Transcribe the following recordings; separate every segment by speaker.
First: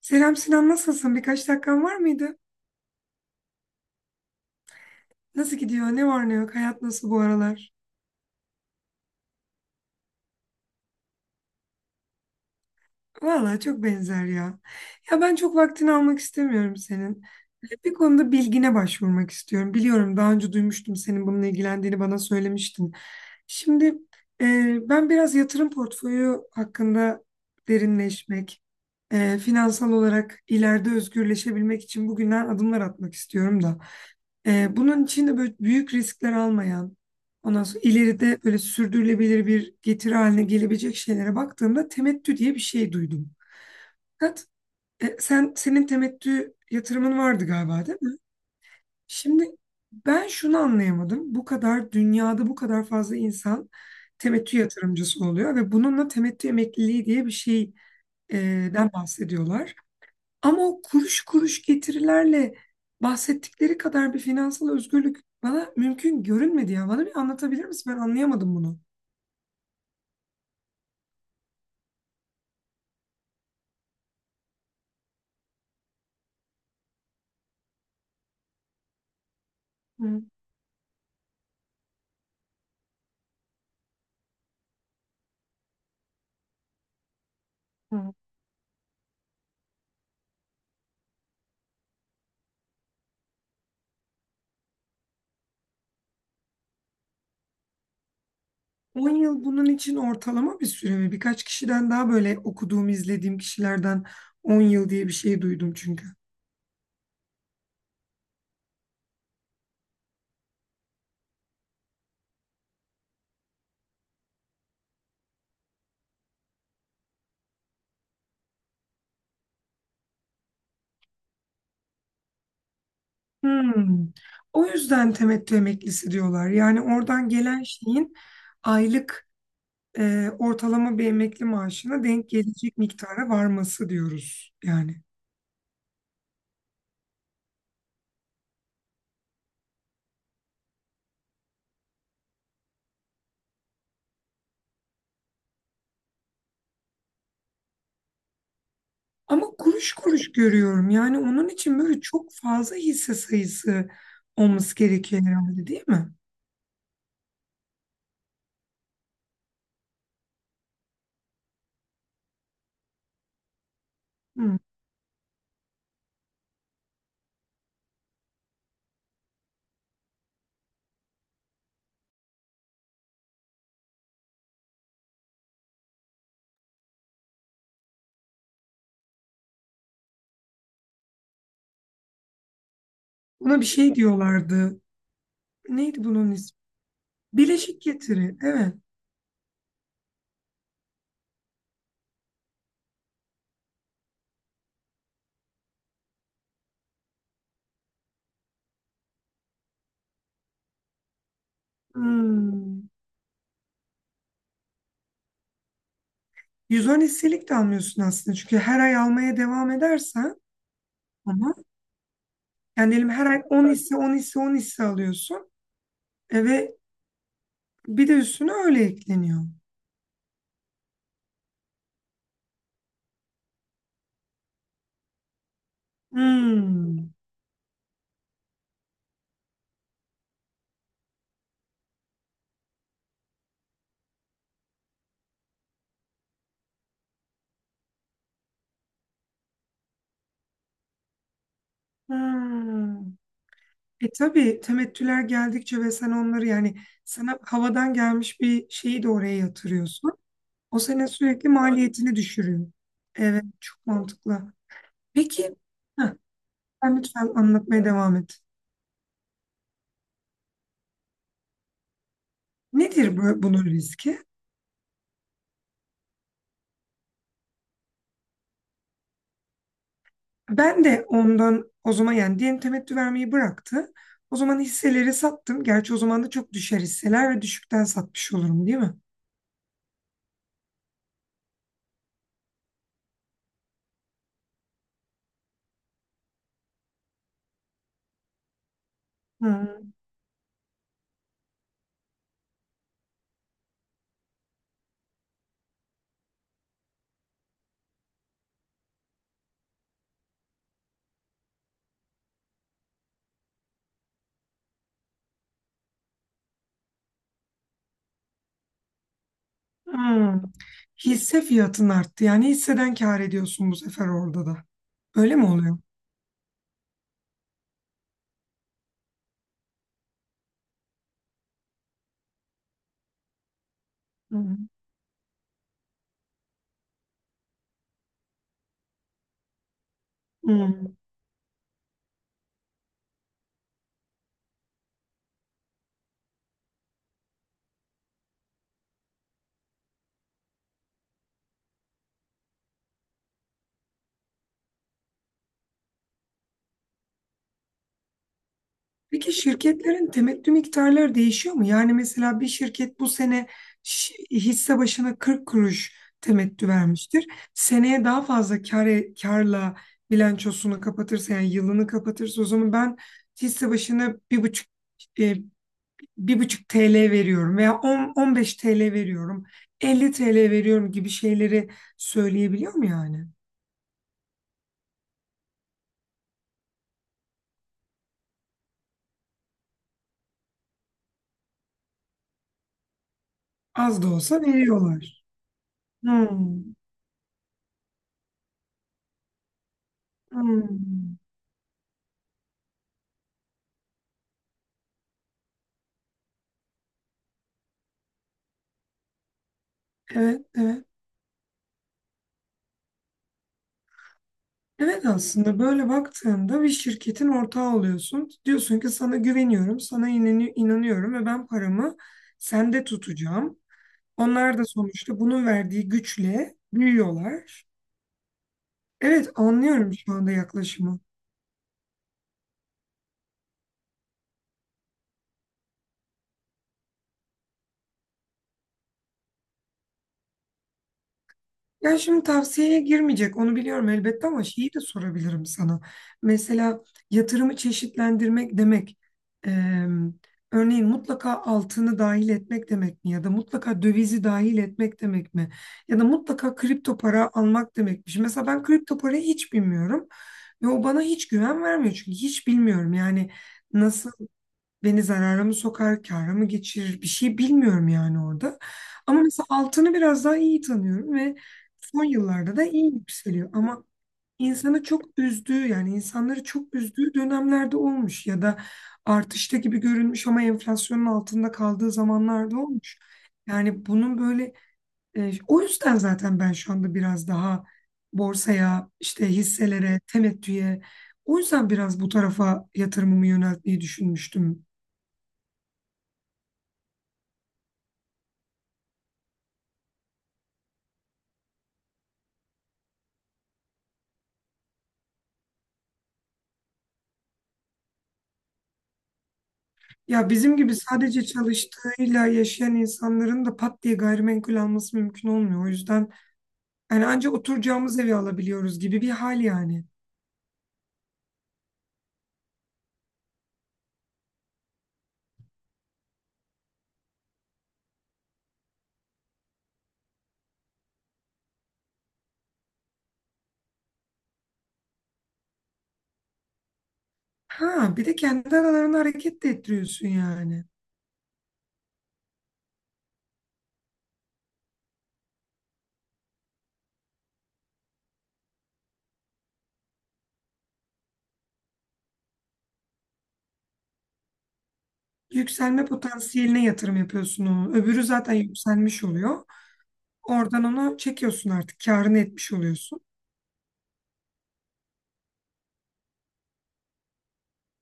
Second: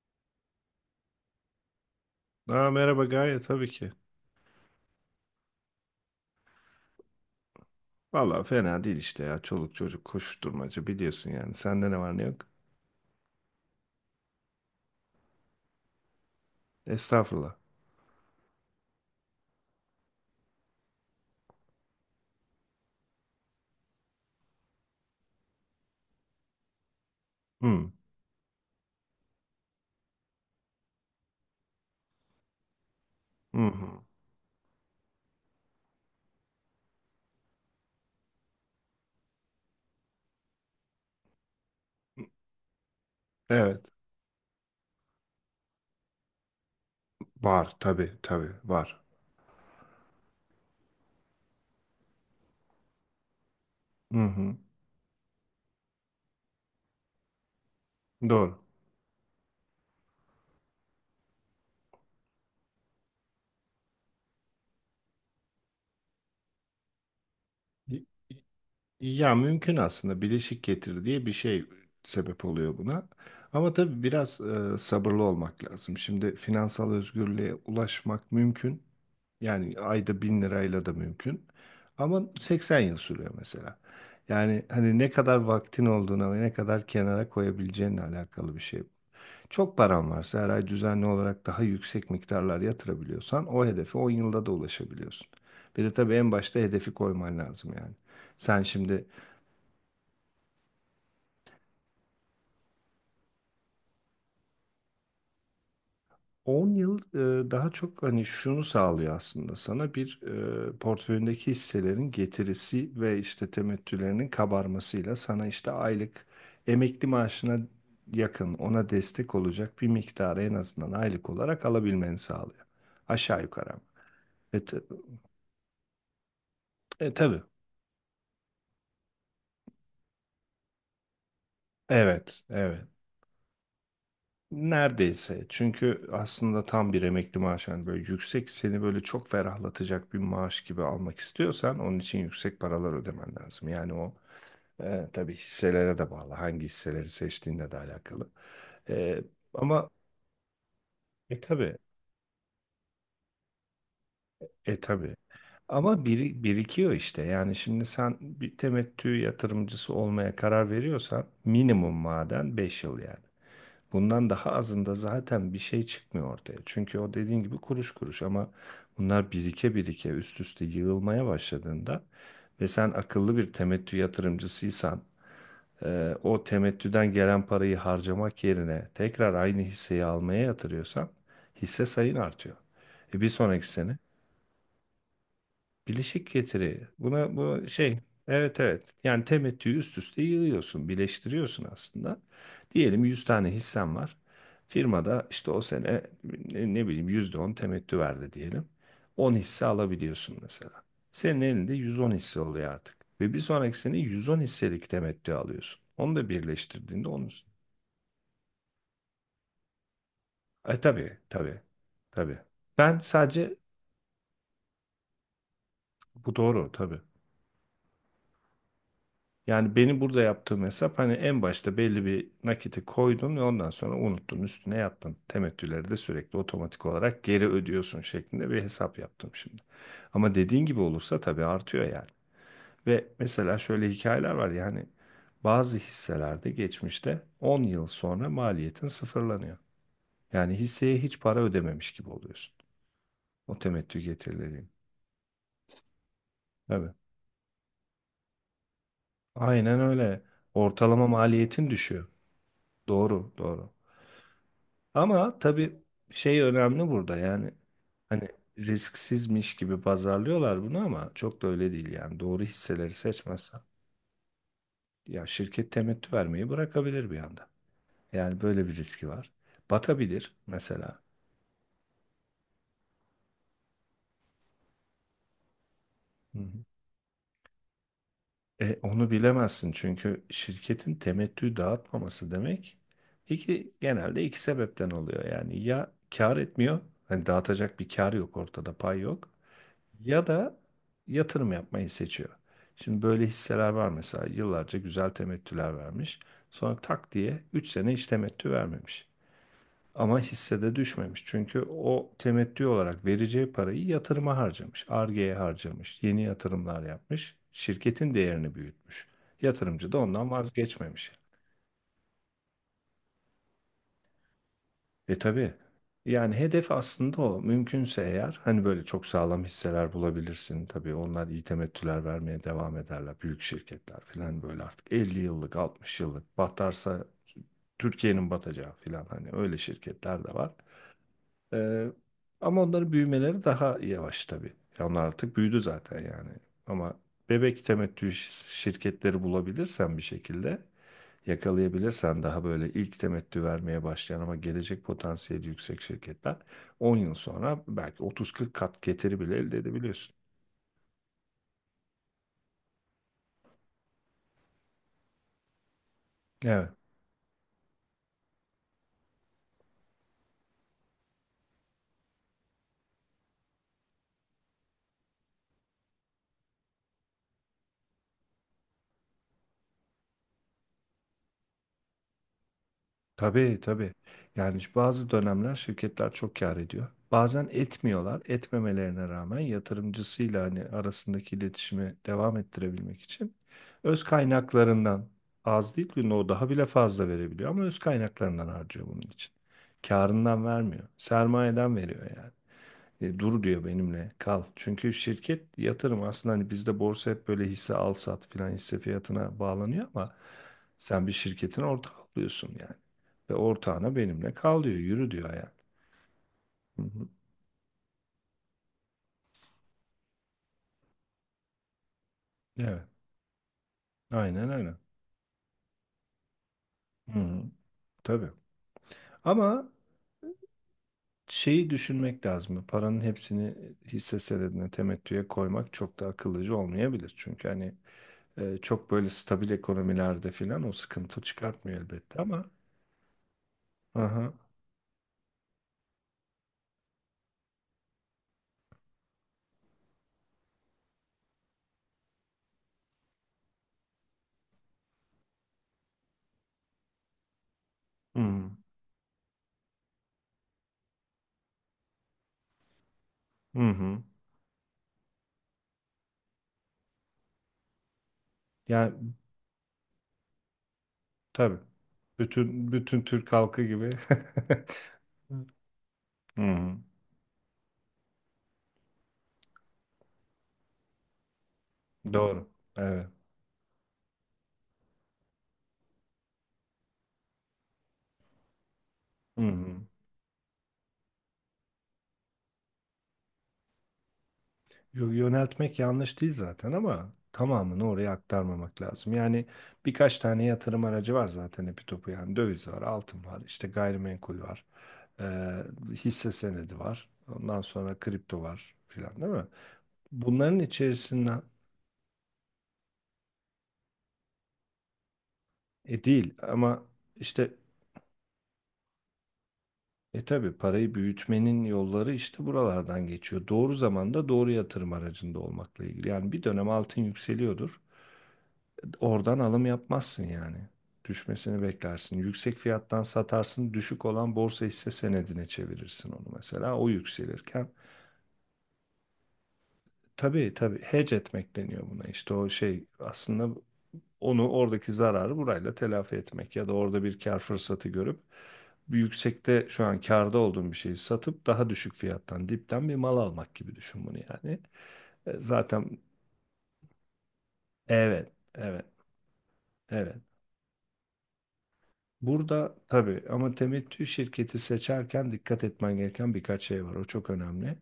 Speaker 1: Selam Sinan, nasılsın? Birkaç dakikan var mıydı?
Speaker 2: Merhaba Gaye, tabii ki.
Speaker 1: Nasıl gidiyor? Ne var ne yok? Hayat nasıl bu aralar?
Speaker 2: Vallahi fena değil işte ya. Çoluk çocuk koşuşturmaca biliyorsun yani. Sende ne var ne yok?
Speaker 1: Vallahi çok benzer ya. Ya ben çok vaktini almak istemiyorum senin.
Speaker 2: Estağfurullah.
Speaker 1: Bir konuda bilgine başvurmak istiyorum. Biliyorum, daha önce duymuştum, senin bununla ilgilendiğini bana söylemiştin. Şimdi ben biraz yatırım portföyü hakkında
Speaker 2: Hı,
Speaker 1: derinleşmek, finansal olarak ileride özgürleşebilmek için bugünden adımlar atmak
Speaker 2: hı,
Speaker 1: istiyorum da.
Speaker 2: hı.
Speaker 1: Bunun için de böyle büyük riskler almayan, ondan sonra ileride böyle sürdürülebilir bir getiri haline gelebilecek şeylere baktığımda temettü diye bir şey duydum.
Speaker 2: Evet.
Speaker 1: Fakat senin temettü yatırımın vardı
Speaker 2: Var
Speaker 1: galiba, değil
Speaker 2: tabii
Speaker 1: mi?
Speaker 2: tabii var.
Speaker 1: Şimdi ben şunu anlayamadım. Bu kadar dünyada bu kadar fazla insan
Speaker 2: Hı hı.
Speaker 1: temettü yatırımcısı oluyor ve bununla temettü emekliliği diye bir şeyden
Speaker 2: Doğru.
Speaker 1: bahsediyorlar. Ama o kuruş kuruş getirilerle bahsettikleri kadar bir finansal özgürlük bana mümkün görünmedi ya. Bana bir anlatabilir misin? Ben anlayamadım bunu.
Speaker 2: Ya mümkün aslında, bileşik getir diye bir şey sebep oluyor buna. Ama tabii biraz sabırlı olmak lazım. Şimdi finansal özgürlüğe ulaşmak mümkün. Yani ayda
Speaker 1: Hı
Speaker 2: 1.000 lirayla da mümkün. Ama 80 yıl sürüyor mesela. Yani hani ne kadar vaktin olduğuna ve ne kadar kenara koyabileceğinle
Speaker 1: hı.
Speaker 2: alakalı bir şey. Çok paran varsa her ay düzenli olarak daha yüksek miktarlar yatırabiliyorsan o hedefe 10 yılda da ulaşabiliyorsun. Bir de tabii en başta hedefi koyman lazım yani. Sen şimdi
Speaker 1: 10 yıl bunun için ortalama bir süre mi? Birkaç kişiden, daha böyle okuduğum, izlediğim kişilerden 10 yıl diye bir şey duydum çünkü.
Speaker 2: 10 yıl, daha çok hani şunu sağlıyor aslında sana: bir, portföyündeki hisselerin getirisi ve işte temettülerinin kabarmasıyla sana işte aylık emekli maaşına yakın, ona destek olacak bir miktarı en azından aylık olarak alabilmeni sağlıyor. Aşağı yukarı ama.
Speaker 1: Hmm.
Speaker 2: E,
Speaker 1: O
Speaker 2: t-
Speaker 1: yüzden temettü emeklisi diyorlar. Yani
Speaker 2: e
Speaker 1: oradan
Speaker 2: tabii.
Speaker 1: gelen şeyin aylık, ortalama bir emekli maaşına denk
Speaker 2: Evet,
Speaker 1: gelecek
Speaker 2: evet.
Speaker 1: miktara varması diyoruz yani.
Speaker 2: Neredeyse. Çünkü aslında tam bir emekli maaşı, hani böyle yüksek, seni böyle çok ferahlatacak bir maaş gibi almak istiyorsan onun için yüksek paralar ödemen lazım. Tabii, hisselere de bağlı. Hangi hisseleri seçtiğinle de alakalı. E,
Speaker 1: Ama
Speaker 2: ama
Speaker 1: kuruş kuruş görüyorum. Yani onun
Speaker 2: tabii,
Speaker 1: için böyle çok fazla hisse sayısı olması
Speaker 2: tabii.
Speaker 1: gerekiyor herhalde, değil
Speaker 2: Ama
Speaker 1: mi?
Speaker 2: biri, birikiyor işte. Yani şimdi sen bir temettü yatırımcısı olmaya karar veriyorsan minimum maden 5 yıl yani. Bundan daha
Speaker 1: Hı.
Speaker 2: azında zaten bir şey çıkmıyor ortaya. Çünkü o, dediğin gibi, kuruş kuruş ama bunlar birike birike üst üste yığılmaya başladığında ve sen akıllı bir temettü yatırımcısıysan, o temettüden gelen parayı harcamak yerine tekrar aynı hisseyi almaya yatırıyorsan hisse sayın artıyor. E, bir
Speaker 1: Buna bir
Speaker 2: sonraki
Speaker 1: şey
Speaker 2: sene
Speaker 1: diyorlardı. Neydi
Speaker 2: Bileşik
Speaker 1: bunun ismi?
Speaker 2: getiri. Buna bu
Speaker 1: Bileşik
Speaker 2: şey.
Speaker 1: getiri.
Speaker 2: Evet
Speaker 1: Evet.
Speaker 2: evet. Yani temettüyü üst üste yığıyorsun, birleştiriyorsun aslında. Diyelim 100 tane hissen var. Firmada işte o sene, ne bileyim, %10 temettü verdi diyelim. 10 hisse alabiliyorsun mesela. Senin elinde 110 hisse oluyor
Speaker 1: Hmm.
Speaker 2: artık. Ve bir sonraki sene 110 hisselik temettü alıyorsun. Onu da
Speaker 1: 110
Speaker 2: birleştirdiğinde onun üstüne.
Speaker 1: hisselik de almıyorsun aslında. Çünkü her ay almaya devam edersen
Speaker 2: Tabii
Speaker 1: ama
Speaker 2: tabii tabii.
Speaker 1: yani
Speaker 2: Ben
Speaker 1: diyelim her ay
Speaker 2: sadece
Speaker 1: 10 hisse, 10 hisse, 10 hisse alıyorsun.
Speaker 2: Bu
Speaker 1: E
Speaker 2: doğru
Speaker 1: ve
Speaker 2: tabii.
Speaker 1: bir de üstüne öyle ekleniyor.
Speaker 2: Yani benim burada yaptığım hesap, hani en başta belli bir nakiti koydun ve ondan sonra unuttun, üstüne yattın. Temettüleri de sürekli otomatik
Speaker 1: Hmm.
Speaker 2: olarak geri ödüyorsun şeklinde bir hesap yaptım şimdi. Ama dediğin gibi olursa tabii artıyor yani. Ve mesela şöyle hikayeler var yani, bazı hisselerde geçmişte 10 yıl sonra maliyetin sıfırlanıyor. Yani hisseye hiç para ödememiş gibi oluyorsun.
Speaker 1: Hmm.
Speaker 2: O temettü
Speaker 1: E tabii,
Speaker 2: getirileriyle.
Speaker 1: temettüler geldikçe ve sen onları yani
Speaker 2: Tabii.
Speaker 1: sana havadan gelmiş bir şeyi de oraya
Speaker 2: Aynen
Speaker 1: yatırıyorsun.
Speaker 2: öyle.
Speaker 1: O senin
Speaker 2: Ortalama
Speaker 1: sürekli
Speaker 2: maliyetin düşüyor.
Speaker 1: maliyetini düşürüyor.
Speaker 2: Doğru,
Speaker 1: Evet,
Speaker 2: doğru.
Speaker 1: çok mantıklı.
Speaker 2: Ama
Speaker 1: Peki,
Speaker 2: tabii
Speaker 1: heh,
Speaker 2: şey önemli
Speaker 1: sen
Speaker 2: burada
Speaker 1: lütfen
Speaker 2: yani,
Speaker 1: anlatmaya devam
Speaker 2: hani
Speaker 1: et.
Speaker 2: risksizmiş gibi pazarlıyorlar bunu ama çok da öyle değil yani, doğru hisseleri
Speaker 1: Nedir bu,
Speaker 2: seçmezsen
Speaker 1: bunun riski?
Speaker 2: ya şirket temettü vermeyi bırakabilir bir anda. Yani böyle bir riski var. Batabilir
Speaker 1: Ben
Speaker 2: mesela.
Speaker 1: de ondan, o zaman yani diyelim temettü vermeyi bıraktı. O zaman hisseleri sattım. Gerçi o zaman da
Speaker 2: Hı hı.
Speaker 1: çok düşer hisseler ve düşükten satmış olurum, değil mi?
Speaker 2: Onu bilemezsin çünkü şirketin temettü dağıtmaması demek genelde iki sebepten oluyor. Yani ya kar etmiyor, hani dağıtacak bir kar yok ortada, pay yok.
Speaker 1: Hmm.
Speaker 2: Ya da yatırım yapmayı seçiyor. Şimdi böyle hisseler var mesela, yıllarca güzel temettüler vermiş. Sonra tak diye 3 sene hiç temettü vermemiş. Ama hissede düşmemiş. Çünkü o temettü olarak vereceği parayı yatırıma harcamış. Ar-Ge'ye harcamış. Yeni yatırımlar yapmış. Şirketin değerini büyütmüş. Yatırımcı da ondan
Speaker 1: Hmm.
Speaker 2: vazgeçmemiş.
Speaker 1: Hisse fiyatın arttı. Yani hisseden kâr ediyorsun bu sefer orada da. Öyle mi
Speaker 2: Tabii.
Speaker 1: oluyor?
Speaker 2: Yani hedef aslında o. Mümkünse eğer, hani böyle çok sağlam hisseler bulabilirsin. Tabii onlar iyi temettüler vermeye devam ederler. Büyük şirketler
Speaker 1: Hı.
Speaker 2: falan, böyle artık 50 yıllık, 60 yıllık, batarsa Türkiye'nin batacağı falan, hani öyle şirketler de var.
Speaker 1: Hmm.
Speaker 2: Ee, Ama onların büyümeleri daha yavaş tabii. Ya onlar artık büyüdü zaten yani. Ama bebek temettü şirketleri bulabilirsen bir şekilde, yakalayabilirsen, daha böyle ilk temettü vermeye başlayan ama gelecek potansiyeli yüksek şirketler, 10 yıl sonra belki 30-40 kat getiri
Speaker 1: Peki
Speaker 2: bile elde
Speaker 1: şirketlerin
Speaker 2: edebiliyorsun.
Speaker 1: temettü miktarları değişiyor mu? Yani mesela bir şirket bu sene hisse başına 40 kuruş temettü
Speaker 2: Evet.
Speaker 1: vermiştir. Seneye daha fazla karla bilançosunu kapatırsa, yani yılını kapatırsa o zaman ben hisse başına 1,5, e, 1,5 TL veriyorum veya 10, 15 TL veriyorum, 50 TL veriyorum gibi şeyleri söyleyebiliyor mu yani?
Speaker 2: Tabii tabii. Yani işte bazı dönemler şirketler çok kâr ediyor. Bazen etmiyorlar. Etmemelerine rağmen, yatırımcısıyla hani arasındaki iletişimi devam ettirebilmek için
Speaker 1: Az
Speaker 2: öz
Speaker 1: da olsa
Speaker 2: kaynaklarından,
Speaker 1: veriyorlar.
Speaker 2: az değil, günde o daha
Speaker 1: Hmm,
Speaker 2: bile fazla verebiliyor ama öz kaynaklarından harcıyor bunun için. Kârından vermiyor.
Speaker 1: hmm.
Speaker 2: Sermayeden veriyor yani. Dur diyor, benimle kal. Çünkü şirket yatırım aslında, hani bizde borsa hep böyle hisse al sat filan, hisse fiyatına bağlanıyor ama
Speaker 1: Evet, evet.
Speaker 2: sen bir şirketin ortağı oluyorsun yani. Ve ortağına benimle kal diyor,
Speaker 1: Evet,
Speaker 2: yürü diyor yani.
Speaker 1: aslında böyle baktığında bir
Speaker 2: Hı hı.
Speaker 1: şirketin ortağı oluyorsun. Diyorsun ki sana güveniyorum, sana inanıyorum ve ben paramı sende
Speaker 2: Evet,
Speaker 1: tutacağım.
Speaker 2: aynen
Speaker 1: Onlar da
Speaker 2: öyle.
Speaker 1: sonuçta bunun verdiği güçle
Speaker 2: Hı hı.
Speaker 1: büyüyorlar.
Speaker 2: Tabii.
Speaker 1: Evet,
Speaker 2: Ama
Speaker 1: anlıyorum şu anda yaklaşımı.
Speaker 2: şeyi düşünmek lazım. Paranın hepsini hisse senedine, temettüye koymak çok da akıllıca olmayabilir. Çünkü hani, çok böyle stabil ekonomilerde filan o sıkıntı çıkartmıyor
Speaker 1: Ya
Speaker 2: elbette,
Speaker 1: şimdi
Speaker 2: ama.
Speaker 1: tavsiyeye girmeyecek onu biliyorum elbette
Speaker 2: Aha.
Speaker 1: ama şeyi de sorabilirim sana. Mesela yatırımı çeşitlendirmek demek, eee, örneğin mutlaka altını dahil etmek demek mi? Ya da mutlaka dövizi dahil etmek demek mi? Ya da mutlaka kripto para almak demekmiş. Mesela
Speaker 2: Hı.
Speaker 1: ben kripto parayı hiç bilmiyorum ve o bana hiç güven vermiyor, çünkü hiç bilmiyorum yani
Speaker 2: Hı hı.
Speaker 1: nasıl, beni zarara mı sokar, kâra mı geçirir, bir şey bilmiyorum yani orada.
Speaker 2: Yani
Speaker 1: Ama mesela altını biraz daha iyi tanıyorum ve
Speaker 2: tabii.
Speaker 1: son yıllarda da
Speaker 2: Bütün
Speaker 1: iyi
Speaker 2: bütün Türk
Speaker 1: yükseliyor.
Speaker 2: halkı
Speaker 1: Ama
Speaker 2: gibi.
Speaker 1: insanı çok üzdüğü, yani
Speaker 2: Hı
Speaker 1: insanları çok
Speaker 2: hı.
Speaker 1: üzdüğü dönemlerde olmuş ya da artışta gibi görünmüş ama enflasyonun altında kaldığı
Speaker 2: Doğru.
Speaker 1: zamanlarda olmuş.
Speaker 2: Evet.
Speaker 1: Yani bunun böyle, o yüzden zaten ben şu anda biraz daha borsaya, işte
Speaker 2: Hı hı.
Speaker 1: hisselere, temettüye, o yüzden biraz bu tarafa yatırımımı yöneltmeyi düşünmüştüm.
Speaker 2: Yöneltmek yanlış değil zaten ama tamamını oraya aktarmamak lazım. Yani birkaç tane yatırım aracı var zaten epi topu yani: döviz var, altın var, işte gayrimenkul var, e, hisse senedi var, ondan sonra kripto var filan değil mi?
Speaker 1: Ya bizim
Speaker 2: Bunların
Speaker 1: gibi sadece
Speaker 2: içerisinden,
Speaker 1: çalıştığıyla yaşayan insanların da pat diye gayrimenkul alması mümkün olmuyor. O yüzden
Speaker 2: değil ama
Speaker 1: yani ancak
Speaker 2: işte...
Speaker 1: oturacağımız evi alabiliyoruz gibi bir hal yani.
Speaker 2: Tabii, parayı büyütmenin yolları işte buralardan geçiyor. Doğru zamanda doğru yatırım aracında olmakla ilgili. Yani bir dönem altın yükseliyordur. Oradan alım yapmazsın yani. Düşmesini beklersin. Yüksek fiyattan satarsın. Düşük olan borsa, hisse senedine çevirirsin onu mesela. O yükselirken...
Speaker 1: Ha, bir de kendi aralarını hareket de ettiriyorsun
Speaker 2: Tabii
Speaker 1: yani.
Speaker 2: tabii, hedge etmek deniyor buna. İşte o şey aslında, onu, oradaki zararı burayla telafi etmek ya da orada bir kar fırsatı görüp bir yüksekte şu an karda olduğum bir şeyi satıp daha düşük fiyattan dipten bir mal almak gibi düşün bunu yani.
Speaker 1: Yükselme
Speaker 2: Zaten
Speaker 1: potansiyeline yatırım yapıyorsun onu. Öbürü
Speaker 2: evet,
Speaker 1: zaten
Speaker 2: evet
Speaker 1: yükselmiş oluyor.
Speaker 2: evet.
Speaker 1: Oradan onu çekiyorsun artık. Kârını etmiş
Speaker 2: Burada
Speaker 1: oluyorsun.
Speaker 2: tabii, ama temettü şirketi seçerken dikkat etmen gereken birkaç şey var. O çok önemli.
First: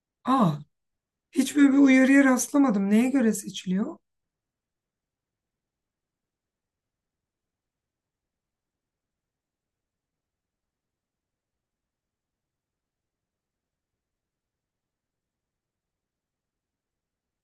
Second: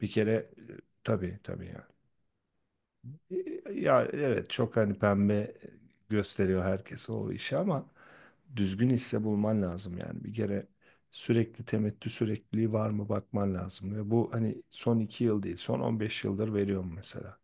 Speaker 2: Bir kere,
Speaker 1: Aa,
Speaker 2: tabii
Speaker 1: hiç
Speaker 2: tabii
Speaker 1: böyle bir
Speaker 2: yani.
Speaker 1: uyarıya rastlamadım. Neye göre seçiliyor?
Speaker 2: Ya evet, çok hani pembe gösteriyor herkese o işi ama düzgün hisse bulman lazım yani. Bir kere sürekli temettü sürekliliği var mı bakman lazım. Ve bu hani son 2 yıl değil, son 15 yıldır veriyorum mesela.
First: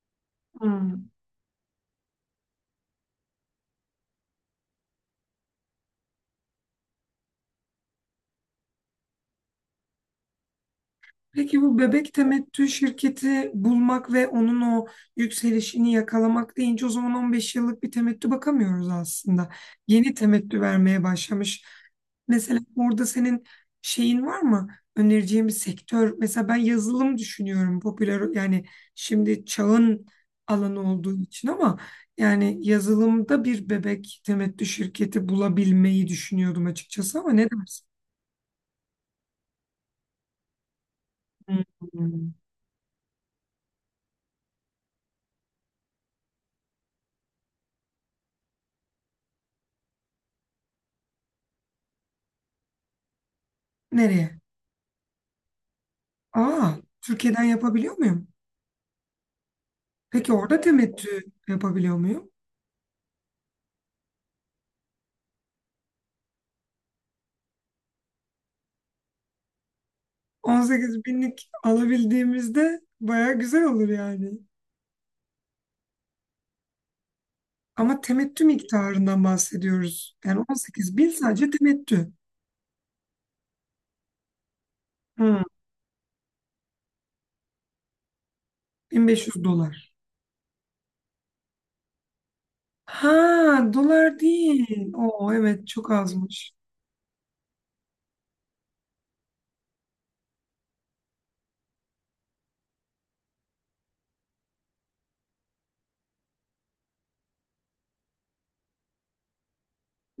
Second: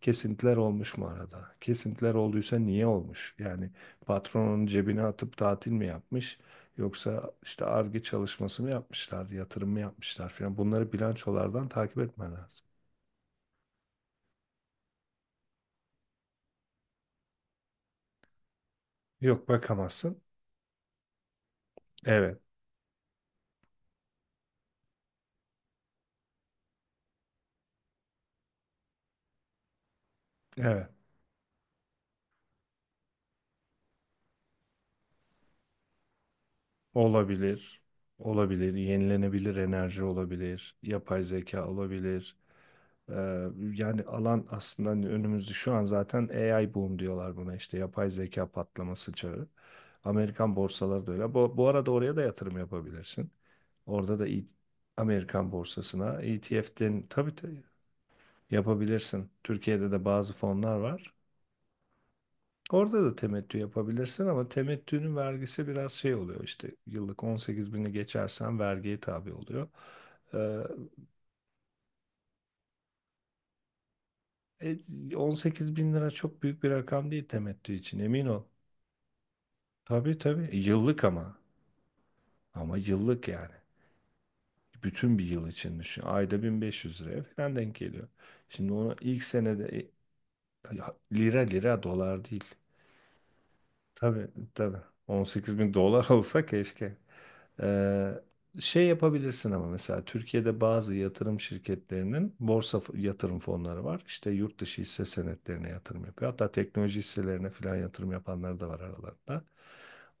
Speaker 2: Kesintiler olmuş mu
Speaker 1: Hmm.
Speaker 2: arada? Kesintiler olduysa niye olmuş? Yani patronun cebine atıp tatil mi yapmış? Yoksa işte Ar-Ge çalışması mı yapmışlar, yatırım mı yapmışlar falan. Bunları
Speaker 1: Peki
Speaker 2: bilançolardan
Speaker 1: bu
Speaker 2: takip
Speaker 1: bebek
Speaker 2: etmen lazım.
Speaker 1: temettü şirketi bulmak ve onun o yükselişini yakalamak deyince, o zaman 15 yıllık bir temettü bakamıyoruz
Speaker 2: Yok
Speaker 1: aslında. Yeni
Speaker 2: bakamazsın.
Speaker 1: temettü vermeye başlamış.
Speaker 2: Evet.
Speaker 1: Mesela orada senin şeyin var mı? Önereceğin bir sektör. Mesela ben yazılım düşünüyorum. Popüler yani, şimdi çağın alanı
Speaker 2: Evet.
Speaker 1: olduğu için ama yani yazılımda bir bebek temettü şirketi bulabilmeyi düşünüyordum açıkçası, ama ne
Speaker 2: Olabilir.
Speaker 1: dersin?
Speaker 2: Olabilir. Yenilenebilir enerji olabilir. Yapay zeka
Speaker 1: Hmm.
Speaker 2: olabilir. Ee, Yani alan aslında hani önümüzde şu an zaten, AI boom diyorlar buna, işte yapay zeka patlaması çağı. Amerikan borsaları da öyle. Bu arada oraya da yatırım yapabilirsin. Orada da
Speaker 1: Nereye?
Speaker 2: Amerikan borsasına
Speaker 1: Aa,
Speaker 2: ETF'den, tabii
Speaker 1: Türkiye'den
Speaker 2: tabii
Speaker 1: yapabiliyor muyum?
Speaker 2: yapabilirsin. Türkiye'de de bazı
Speaker 1: Peki orada
Speaker 2: fonlar
Speaker 1: temettü
Speaker 2: var.
Speaker 1: yapabiliyor muyum?
Speaker 2: Orada da temettü yapabilirsin ama temettünün vergisi biraz şey oluyor, işte yıllık 18 bini geçersen vergiye tabi oluyor. Ee,
Speaker 1: 18 binlik alabildiğimizde baya güzel olur yani.
Speaker 2: 18 bin lira çok büyük bir rakam değil temettü için,
Speaker 1: Ama
Speaker 2: emin ol.
Speaker 1: temettü miktarından
Speaker 2: Tabii
Speaker 1: bahsediyoruz. Yani
Speaker 2: tabii
Speaker 1: 18
Speaker 2: yıllık,
Speaker 1: bin
Speaker 2: ama
Speaker 1: sadece temettü.
Speaker 2: ama yıllık yani. Bütün bir
Speaker 1: Hmm,
Speaker 2: yıl için düşün. Ayda 1500 liraya falan denk geliyor. Şimdi onu ilk
Speaker 1: 1500
Speaker 2: senede,
Speaker 1: dolar.
Speaker 2: lira, lira, dolar değil.
Speaker 1: Ha, dolar
Speaker 2: Tabii tabii,
Speaker 1: değil. Oo,
Speaker 2: 18
Speaker 1: evet,
Speaker 2: bin
Speaker 1: çok
Speaker 2: dolar olsa
Speaker 1: azmış.
Speaker 2: keşke. Ee, Şey yapabilirsin ama mesela Türkiye'de bazı yatırım şirketlerinin borsa yatırım fonları var. İşte yurt dışı hisse senetlerine yatırım yapıyor. Hatta teknoloji hisselerine falan yatırım yapanlar da var aralarında.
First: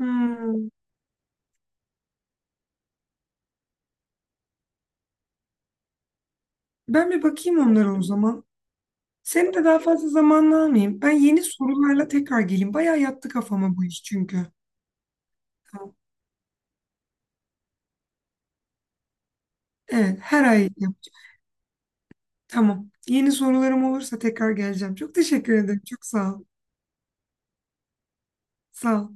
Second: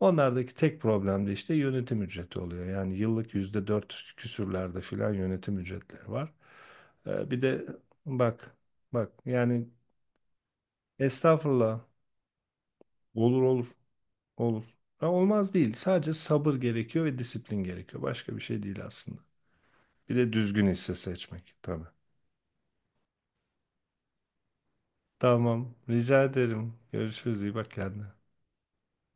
Speaker 2: Onlardaki tek problem de işte yönetim ücreti oluyor. Yani yıllık %4 küsürlerde falan yönetim ücretleri var.
Speaker 1: ben bir
Speaker 2: Bir
Speaker 1: bakayım
Speaker 2: de
Speaker 1: onlara o zaman.
Speaker 2: bak bak
Speaker 1: Seni de
Speaker 2: yani,
Speaker 1: daha fazla zamanını almayayım. Ben yeni
Speaker 2: estağfurullah,
Speaker 1: sorularla tekrar geleyim. Bayağı yattı
Speaker 2: olur olur
Speaker 1: kafama bu iş çünkü.
Speaker 2: olur. Ha, olmaz değil.
Speaker 1: Tamam.
Speaker 2: Sadece sabır gerekiyor ve disiplin gerekiyor. Başka bir şey değil aslında. Bir
Speaker 1: Evet,
Speaker 2: de
Speaker 1: her
Speaker 2: düzgün
Speaker 1: ay.
Speaker 2: hisse seçmek tabii.
Speaker 1: Tamam. Yeni sorularım olursa tekrar geleceğim. Çok teşekkür
Speaker 2: Tamam,
Speaker 1: ederim. Çok
Speaker 2: rica
Speaker 1: sağ ol.
Speaker 2: ederim. Görüşürüz, iyi bak kendine.
Speaker 1: Sağ ol.